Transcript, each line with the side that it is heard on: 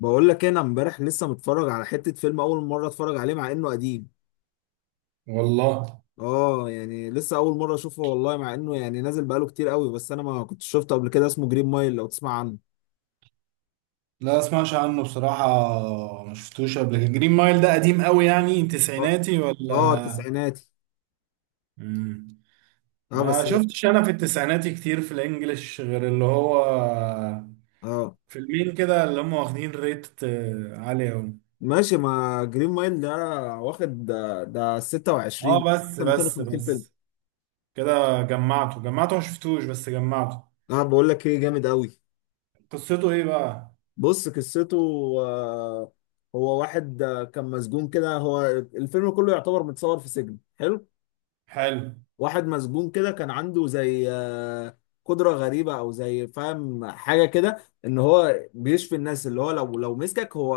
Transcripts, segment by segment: left: بقول لك إيه، انا امبارح لسه متفرج على حتة فيلم اول مرة اتفرج عليه مع انه قديم.
right: والله.
left: اه يعني لسه اول مرة اشوفه والله مع انه يعني نازل بقاله كتير قوي بس انا ما كنتش شفته قبل كده. اسمه جرين مايل، لو تسمع عنه.
right: لا اسمعش عنه بصراحة. ما شفتوش قبل كده. جرين مايل ده قديم قوي، يعني
left: اه.
right: تسعيناتي
left: اه
right: ولا؟
left: تسعيناتي.
right: مم.
left: اه
right: ما
left: بس هو-
right: شفتش انا في التسعيناتي كتير في الانجليش، غير اللي هو
left: اه
right: فيلمين كده اللي هم واخدين ريت عالي قوي.
left: ماشي. ما جرين مايل ده واخد ده، ده 26،
right: اه، بس
left: احسن
right: بس
left: 250 فيلم.
right: بس كده، جمعته جمعته، ما شفتوش بس جمعته.
left: اه بقول لك ايه، جامد قوي.
right: قصته ايه بقى؟
left: بص قصته. آه، هو واحد كان مسجون كده. هو الفيلم كله يعتبر متصور في سجن. حلو.
right: حلو.
left: واحد مسجون كده، كان عنده زي قدرة غريبة او زي فاهم حاجة كده، ان هو بيشفي الناس. اللي هو لو مسكك هو،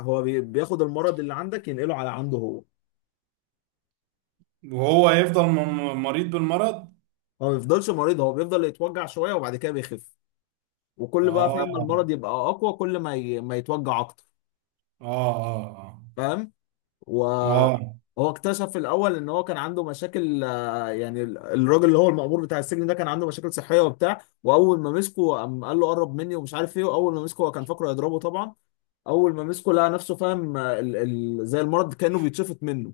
left: هو بياخد المرض اللي عندك ينقله على عنده هو.
right: وهو يفضل مريض بالمرض.
left: هو ما بيفضلش مريض، هو بيفضل يتوجع شوية وبعد كده بيخف. وكل بقى فاهم
right: اه،
left: المرض يبقى اقوى، كل ما ما يتوجع اكتر.
right: اه، اه،
left: فاهم.
right: اه،
left: وهو
right: آه.
left: اكتشف في الاول ان هو كان عنده مشاكل. يعني الراجل اللي هو المأمور بتاع السجن ده كان عنده مشاكل صحيه وبتاع. واول ما مسكه قام قال له قرب مني ومش عارف ايه، واول ما مسكه هو كان فاكره يضربه طبعا. اول ما مسكه لقى نفسه فاهم، زي المرض كانه بيتشفط منه.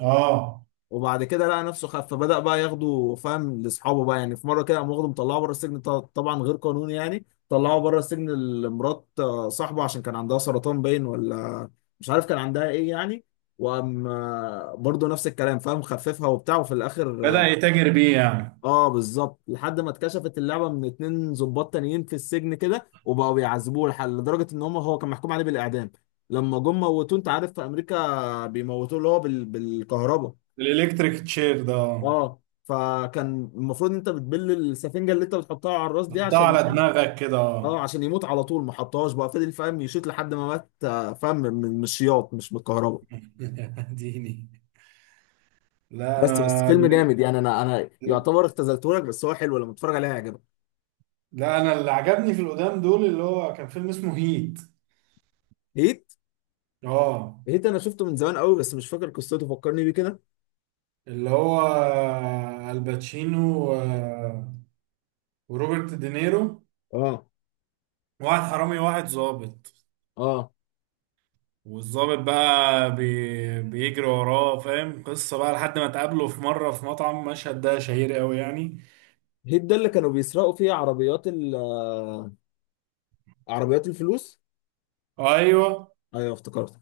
right: اه،
left: وبعد كده لقى نفسه خف، فبدأ بقى ياخده فاهم لاصحابه بقى. يعني في مره كده قام واخده مطلعه بره السجن، طبعا غير قانوني. يعني طلعه بره السجن لمرات صاحبه عشان كان عندها سرطان باين، ولا مش عارف كان عندها ايه يعني. وقام برضه نفس الكلام فاهم، خففها وبتاع. وفي الاخر
right: بدأ
left: اه
right: يتاجر بيه يعني.
left: بالظبط، لحد ما اتكشفت اللعبه من اتنين ضباط تانيين في السجن كده، وبقوا بيعذبوه لحد لدرجه ان هم. هو كان محكوم عليه بالاعدام، لما جم موتوه. انت عارف في امريكا بيموتوه اللي هو بالكهرباء.
right: الالكتريك تشير ده، آه.
left: اه، فكان المفروض انت بتبل السفنجه اللي انت بتحطها على الراس دي
right: حطها
left: عشان.
right: على دماغك كده،
left: اه
right: آه.
left: عشان يموت على طول. ما حطهاش بقى، فضل فاهم يشوط لحد ما مات فاهم من من الشياط مش من الكهرباء.
right: ديني. لا
left: بس
right: انا.
left: بس فيلم جامد يعني. انا يعتبر اختزلته لك، بس هو حلو لما تتفرج عليه هيعجبك.
right: لا، انا اللي عجبني في القدام دول اللي هو كان فيلم اسمه هيت.
left: هيت.
right: اه،
left: هيت انا شفته من زمان قوي بس مش فاكر قصته، فكرني بيه كده.
right: اللي هو الباتشينو وروبرت دينيرو.
left: اه.
right: واحد حرامي واحد ظابط.
left: اه
right: والظابط بقى بيجري وراه، فاهم؟ قصة بقى لحد ما تقابله في مرة في مطعم. مشهد ده شهير قوي يعني.
left: هيت ده اللي كانوا بيسرقوا فيه عربيات ال آه، عربيات الفلوس.
right: ايوه.
left: ايوه افتكرت.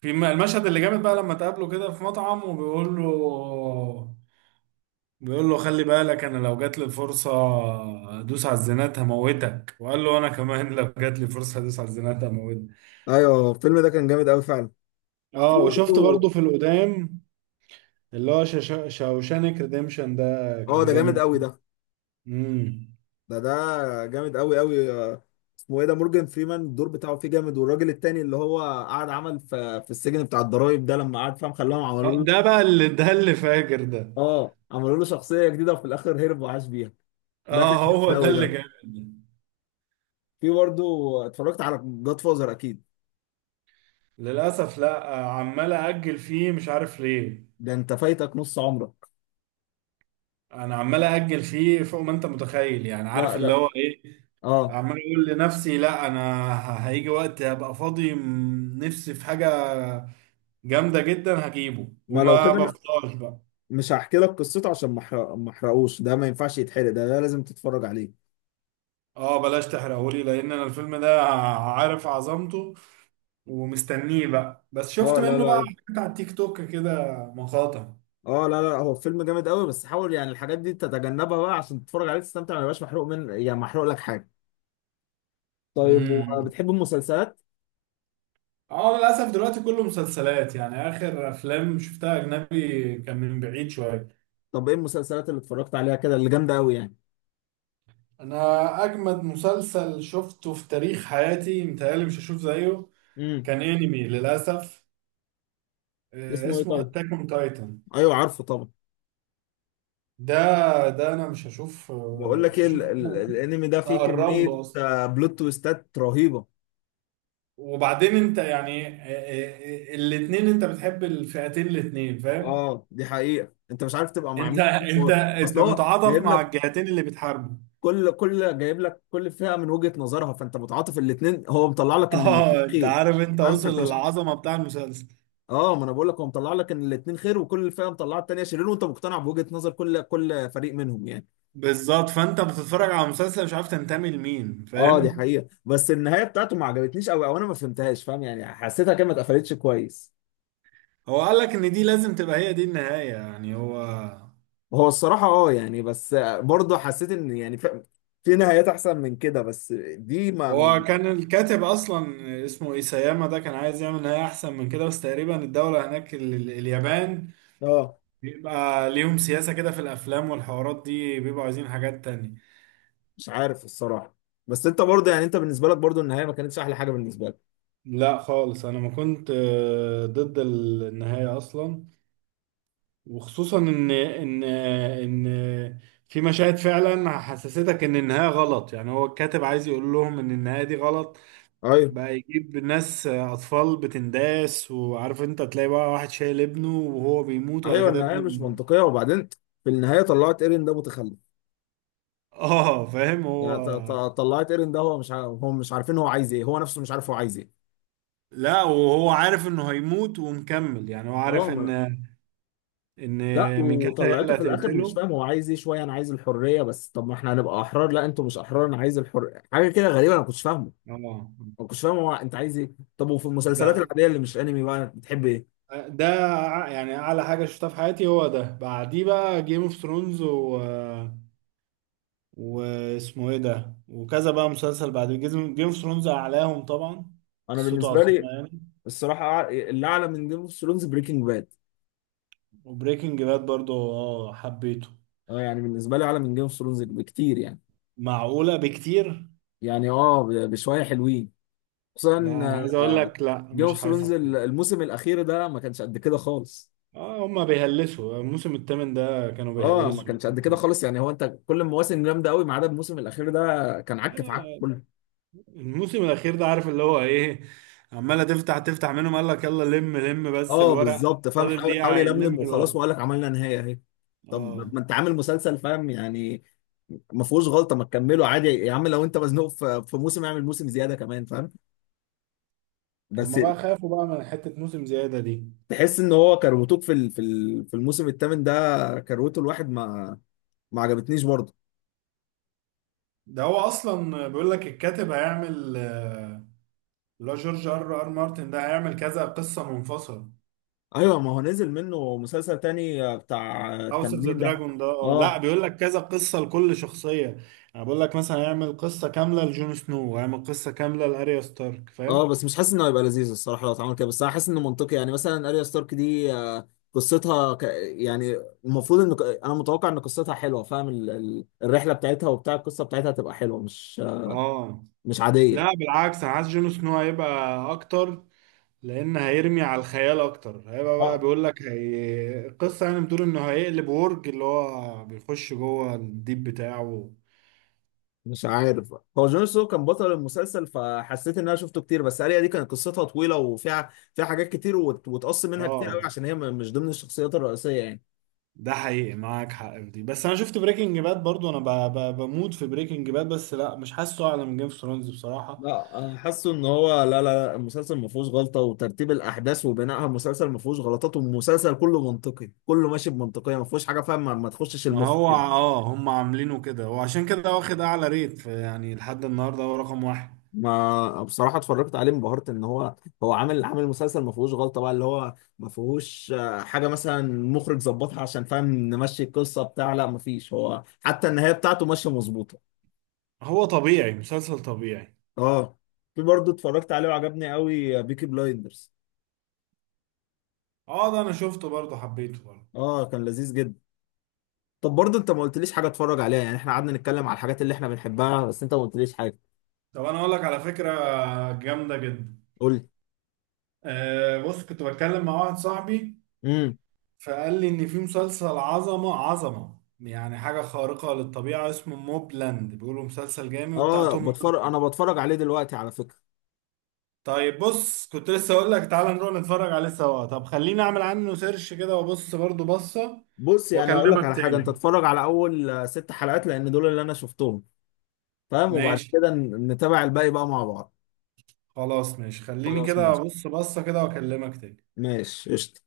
right: في المشهد اللي جامد بقى لما تقابله كده في مطعم، وبيقول له، بيقول له: خلي بالك، انا لو جات لي الفرصه ادوس على الزنات هموتك. وقال له: انا كمان لو جات لي فرصه ادوس على الزنات هموتك.
left: ايوه الفيلم ده كان جامد قوي فعلا. في
right: اه، وشفت برضو
left: برضه.
right: في القدام، اللي هو شاوشانك ريديمشن ده،
left: اه
right: كان
left: ده جامد
right: جامد.
left: قوي ده.
right: امم.
left: ده ده جامد قوي قوي. اسمه ايه ده؟ مورجان فريمان الدور بتاعه فيه جامد. والراجل التاني اللي هو قعد عمل في في السجن بتاع الضرايب ده، لما قعد فاهم خلاهم عملوا له.
right: ده بقى اللي ده اللي فاجر ده.
left: اه عملوا له شخصيه جديده وفي الاخر هرب وعاش بيها. ده كان
right: اه، هو
left: جامد
right: ده
left: قوي
right: اللي
left: ده.
right: جامد ده.
left: في برضه اتفرجت على جاد فازر اكيد.
right: للاسف لا، عمال اجل فيه مش عارف ليه.
left: ده انت فايتك نص عمرك.
right: انا عمال اجل فيه فوق ما انت متخيل، يعني
left: لا
right: عارف اللي
left: لا.
right: هو ايه.
left: اه
right: عمال اقول لنفسي: لا انا هيجي وقت هبقى فاضي، نفسي في حاجه جامده جدا هجيبه،
left: ما لو
right: وما
left: كده أنا
right: بفضلش بقى.
left: مش هحكي لك قصته عشان ما احرقوش. ده ما ينفعش يتحرق، ده، ده لازم تتفرج عليه.
right: اه، بلاش تحرقهولي، لان انا الفيلم ده عارف عظمته، ومستنيه بقى. بس شفت
left: اه لا
right: منه بقى
left: لا.
right: حاجات على التيك توك كده، مقاطع.
left: اه لا لا، هو فيلم جامد قوي، بس حاول يعني الحاجات دي تتجنبها بقى عشان تتفرج عليه تستمتع، ما يبقاش محروق من يعني محروق لك حاجه. طيب
right: امم.
left: وبتحب المسلسلات؟
right: اه، للاسف دلوقتي كله مسلسلات، يعني اخر افلام شفتها اجنبي كان من بعيد شويه.
left: طب ايه المسلسلات اللي اتفرجت عليها كده اللي جامده قوي يعني؟
right: انا اجمد مسلسل شفته في تاريخ حياتي، متهيألي مش هشوف زيه.
left: امم.
right: كان انمي للاسف.
left: اسمه ايه
right: اسمه
left: طيب؟
right: اتاك اون تايتن.
left: ايوه عارفه طبعا.
right: ده ده انا مش هشوف،
left: بقول لك ايه
right: حاجة.
left: الانمي ده فيه
right: اقرب
left: كميه
right: له اصلا.
left: بلوت تويستات رهيبه.
right: وبعدين انت يعني، الاتنين، انت بتحب الفئتين الاتنين، فاهم؟
left: اه دي حقيقه، انت مش عارف تبقى مع
right: انت
left: مين.
right: انت
left: اصل
right: انت
left: هو
right: متعاطف
left: جايب
right: مع
left: لك.
right: الجهتين اللي بتحاربوا.
left: كل جايب لك كل فئه من وجهه نظرها، فانت متعاطف الاثنين. هو مطلع لك ان الاثنين
right: اه، انت
left: خير.
right: عارف، انت
left: فاهم فانت
right: وصل
left: مش
right: للعظمه بتاع المسلسل.
left: اه ما انا بقول لك هو مطلع لك ان الاثنين خير، وكل فئه مطلعه الثانيه شرير، وانت مقتنع بوجهه نظر كل فريق منهم يعني.
right: بالظبط، فانت بتتفرج على مسلسل مش عارف تنتمي لمين،
left: اه دي
right: فاهم؟
left: حقيقه. بس النهايه بتاعته ما عجبتنيش قوي، او انا ما فهمتهاش فاهم يعني. حسيتها كده ما اتقفلتش كويس.
right: هو قال لك ان دي لازم تبقى هي دي النهاية، يعني هو.
left: هو الصراحه اه يعني. بس برضه حسيت ان يعني في نهايات احسن من كده، بس دي ما.
right: هو كان الكاتب اصلا اسمه ايساياما، ده كان عايز يعمل نهاية احسن من كده، بس تقريبا الدولة هناك، اليابان،
left: اه
right: بيبقى ليهم سياسة كده في الافلام والحوارات دي، بيبقوا عايزين حاجات تانية.
left: مش عارف الصراحه. بس انت برضه يعني انت بالنسبه لك برضه النهايه ما كانتش احلى حاجه بالنسبه لك.
right: لا خالص، انا ما كنت ضد النهاية اصلا. وخصوصا ان في مشاهد فعلا حسستك ان النهاية غلط، يعني هو الكاتب عايز يقول لهم ان النهاية دي غلط.
left: ايوه.
right: بقى يجيب ناس اطفال بتنداس، وعارف انت تلاقي بقى واحد شايل ابنه وهو بيموت، وبعد
left: ايوه
right: كده
left: النهايه
right: ابنه
left: مش
right: بي-
left: منطقيه. وبعدين في النهايه طلعت ايرين ده متخلف.
right: اه فاهم
left: يعني
right: هو.
left: طلعت ايرن ده هو مش ع- هو مش عارفين هو عايز ايه، هو نفسه مش عارف هو عايز ايه.
right: لا، وهو عارف انه هيموت ومكمل، يعني هو
left: اه
right: عارف ان
left: ما...
right: ان
left: لا
right: ميكاسا هي
left: وطلعته
right: اللي
left: في الاخر مش
right: هتقتله.
left: فاهم هو عايز ايه شويه. انا عايز الحريه، بس طب ما احنا هنبقى احرار. لا انتوا مش احرار، انا عايز الحريه. حاجه كده غريبه انا ما كنتش فاهمه.
right: اه.
left: ما كنتش فاهم هو انت عايز ايه. طب وفي
right: ده
left: المسلسلات العاديه اللي مش انمي بقى بتحب ايه؟
right: ده يعني اعلى حاجه شفتها في حياتي هو ده. بعديه بقى جيم اوف ثرونز. واسمه ايه ده، وكذا بقى مسلسل بعد جيم اوف ثرونز اعلاهم طبعا.
left: انا
right: قصته
left: بالنسبه
right: عظيمه
left: لي
right: يعني.
left: الصراحه اللي اعلى من جيم اوف ثرونز بريكنج باد.
right: وبريكنج باد برضو، اه، حبيته.
left: اه يعني بالنسبه لي اعلى من جيم اوف ثرونز بكتير يعني.
right: معقولة بكتير؟
left: يعني اه بشويه حلوين. خصوصا
right: لا، انا عايز اقول
left: آه،
right: لك، لا
left: جيم
right: مش
left: اوف ثرونز
right: حاسس كده.
left: الموسم الاخير ده ما كانش قد كده خالص.
right: اه، هما بيهلسوا. الموسم الثامن ده كانوا
left: اه ما
right: بيهلسوا.
left: كانش قد كده
right: لا،
left: خالص يعني. هو انت كل المواسم جامده قوي ما عدا الموسم الاخير ده كان
right: لا،
left: عك في عك
right: لا،
left: كله.
right: الموسم الاخير ده، عارف اللي هو ايه؟ عمالة تفتح تفتح منهم، قال لك: يلا لم لم بس
left: اه
right: الورق
left: بالظبط فاهم،
right: فاضل
left: حاول
right: دقيقة، هنلم
left: يلملم وخلاص،
right: الورق.
left: وقال لك عملنا نهايه اهي.
right: اه،
left: طب ما انت عامل مسلسل فاهم يعني، ما فيهوش غلطه. ما تكمله عادي يا عم، لو انت مزنوق في موسم اعمل موسم زياده كمان فاهم. بس
right: هما بقى خافوا بقى من حتة موسم زيادة دي.
left: تحس ان هو كروتوك في الموسم الثامن ده كروته الواحد ما ما عجبتنيش برضه.
right: ده هو اصلا بيقول لك الكاتب هيعمل، اللي هو جورج ار ار مارتن، ده هيعمل كذا قصه منفصله.
left: ايوه ما هو نزل منه مسلسل تاني بتاع
right: هاوس اوف ذا
left: التنانين ده.
right: دراجون ده، اه لا،
left: اه.
right: بيقول لك كذا قصه لكل شخصيه. يعني بيقول لك مثلا هيعمل قصه كامله لجون سنو، وهيعمل قصه كامله لاريا ستارك،
left: اه
right: فاهم؟
left: بس مش حاسس انه هيبقى لذيذ الصراحه لو اتعمل كده. بس انا حاسس انه منطقي يعني. مثلا اريا ستارك دي قصتها يعني المفروض ان انا متوقع ان قصتها حلوه فاهم. الرحله بتاعتها وبتاع القصه بتاعتها هتبقى حلوه، مش
right: اه،
left: مش
right: لا
left: عاديه.
right: بالعكس، انا عايز جون سنو هيبقى اكتر، لان هيرمي على الخيال اكتر. هيبقى بقى
left: آه.
right: بيقول لك هي القصه، يعني بتقول انه هيقلب ورج اللي هو بيخش جوه الديب بتاعه.
left: مش عارف، هو جون سنو كان بطل المسلسل فحسيت ان انا شفته كتير. بس اريا دي كانت قصتها طويله وفيها حاجات كتير، وتقص منها كتير قوي
right: اه،
left: عشان هي مش ضمن الشخصيات الرئيسيه يعني.
right: ده حقيقي، معاك حق في دي. بس انا شفت بريكنج باد برضو، انا بموت في بريكنج باد، بس لا مش حاسه اعلى من جيم اوف ثرونز بصراحه.
left: لا انا حاسه ان هو لا لا لا، المسلسل ما فيهوش غلطه، وترتيب الاحداث وبنائها المسلسل ما فيهوش غلطات، والمسلسل كله منطقي كله ماشي بمنطقيه، ما فيهوش حاجه فاهم ما تخشش
right: ما
left: المخ
right: هو
left: كده.
right: هم عاملينه كده، وعشان كده واخد اعلى ريت، يعني لحد النهارده هو رقم واحد.
left: ما بصراحه اتفرجت عليه انبهرت ان هو، هو عامل مسلسل ما فيهوش غلطه بقى، اللي هو ما فيهوش حاجه مثلا مخرج ظبطها عشان فاهم نمشي القصه بتاع، لا ما فيش، هو حتى النهايه بتاعته ماشيه مظبوطه.
right: هو طبيعي، مسلسل طبيعي.
left: اه في برضه اتفرجت عليه وعجبني قوي بيكي بلايندرز.
right: اه، ده انا شفته برضه، حبيته برضه.
left: اه كان لذيذ جدا. طب برضه انت ما قلتليش حاجه اتفرج عليها يعني. احنا قعدنا نتكلم على الحاجات اللي احنا بنحبها بس انت ما قلتليش حاجه.
right: طب انا اقول لك على فكره، جامده جدا.
left: قول لي.
right: آه، بص كنت بتكلم مع واحد صاحبي،
left: امم.
right: فقال لي ان في مسلسل عظمه عظمه، يعني حاجه خارقه للطبيعه، اسمه موبلاند، بيقولوا مسلسل جامد وبتاع
left: اه
right: توم.
left: بتفرج، انا بتفرج عليه دلوقتي على فكره.
right: طيب، بص كنت لسه اقول لك تعالى نروح نتفرج عليه سوا. طب خليني اعمل عنه سيرش كده، وابص برضو بصة،
left: بص يعني هقول لك
right: واكلمك
left: على حاجه، انت
right: تاني.
left: اتفرج على اول ست حلقات لان دول اللي انا شفتهم فاهم. وبعد
right: ماشي.
left: كده نتابع الباقي بقى مع بعض.
right: خلاص ماشي، خليني
left: خلاص
right: كده
left: ماشي.
right: ابص بصة كده، واكلمك تاني.
left: ماشي قشطه.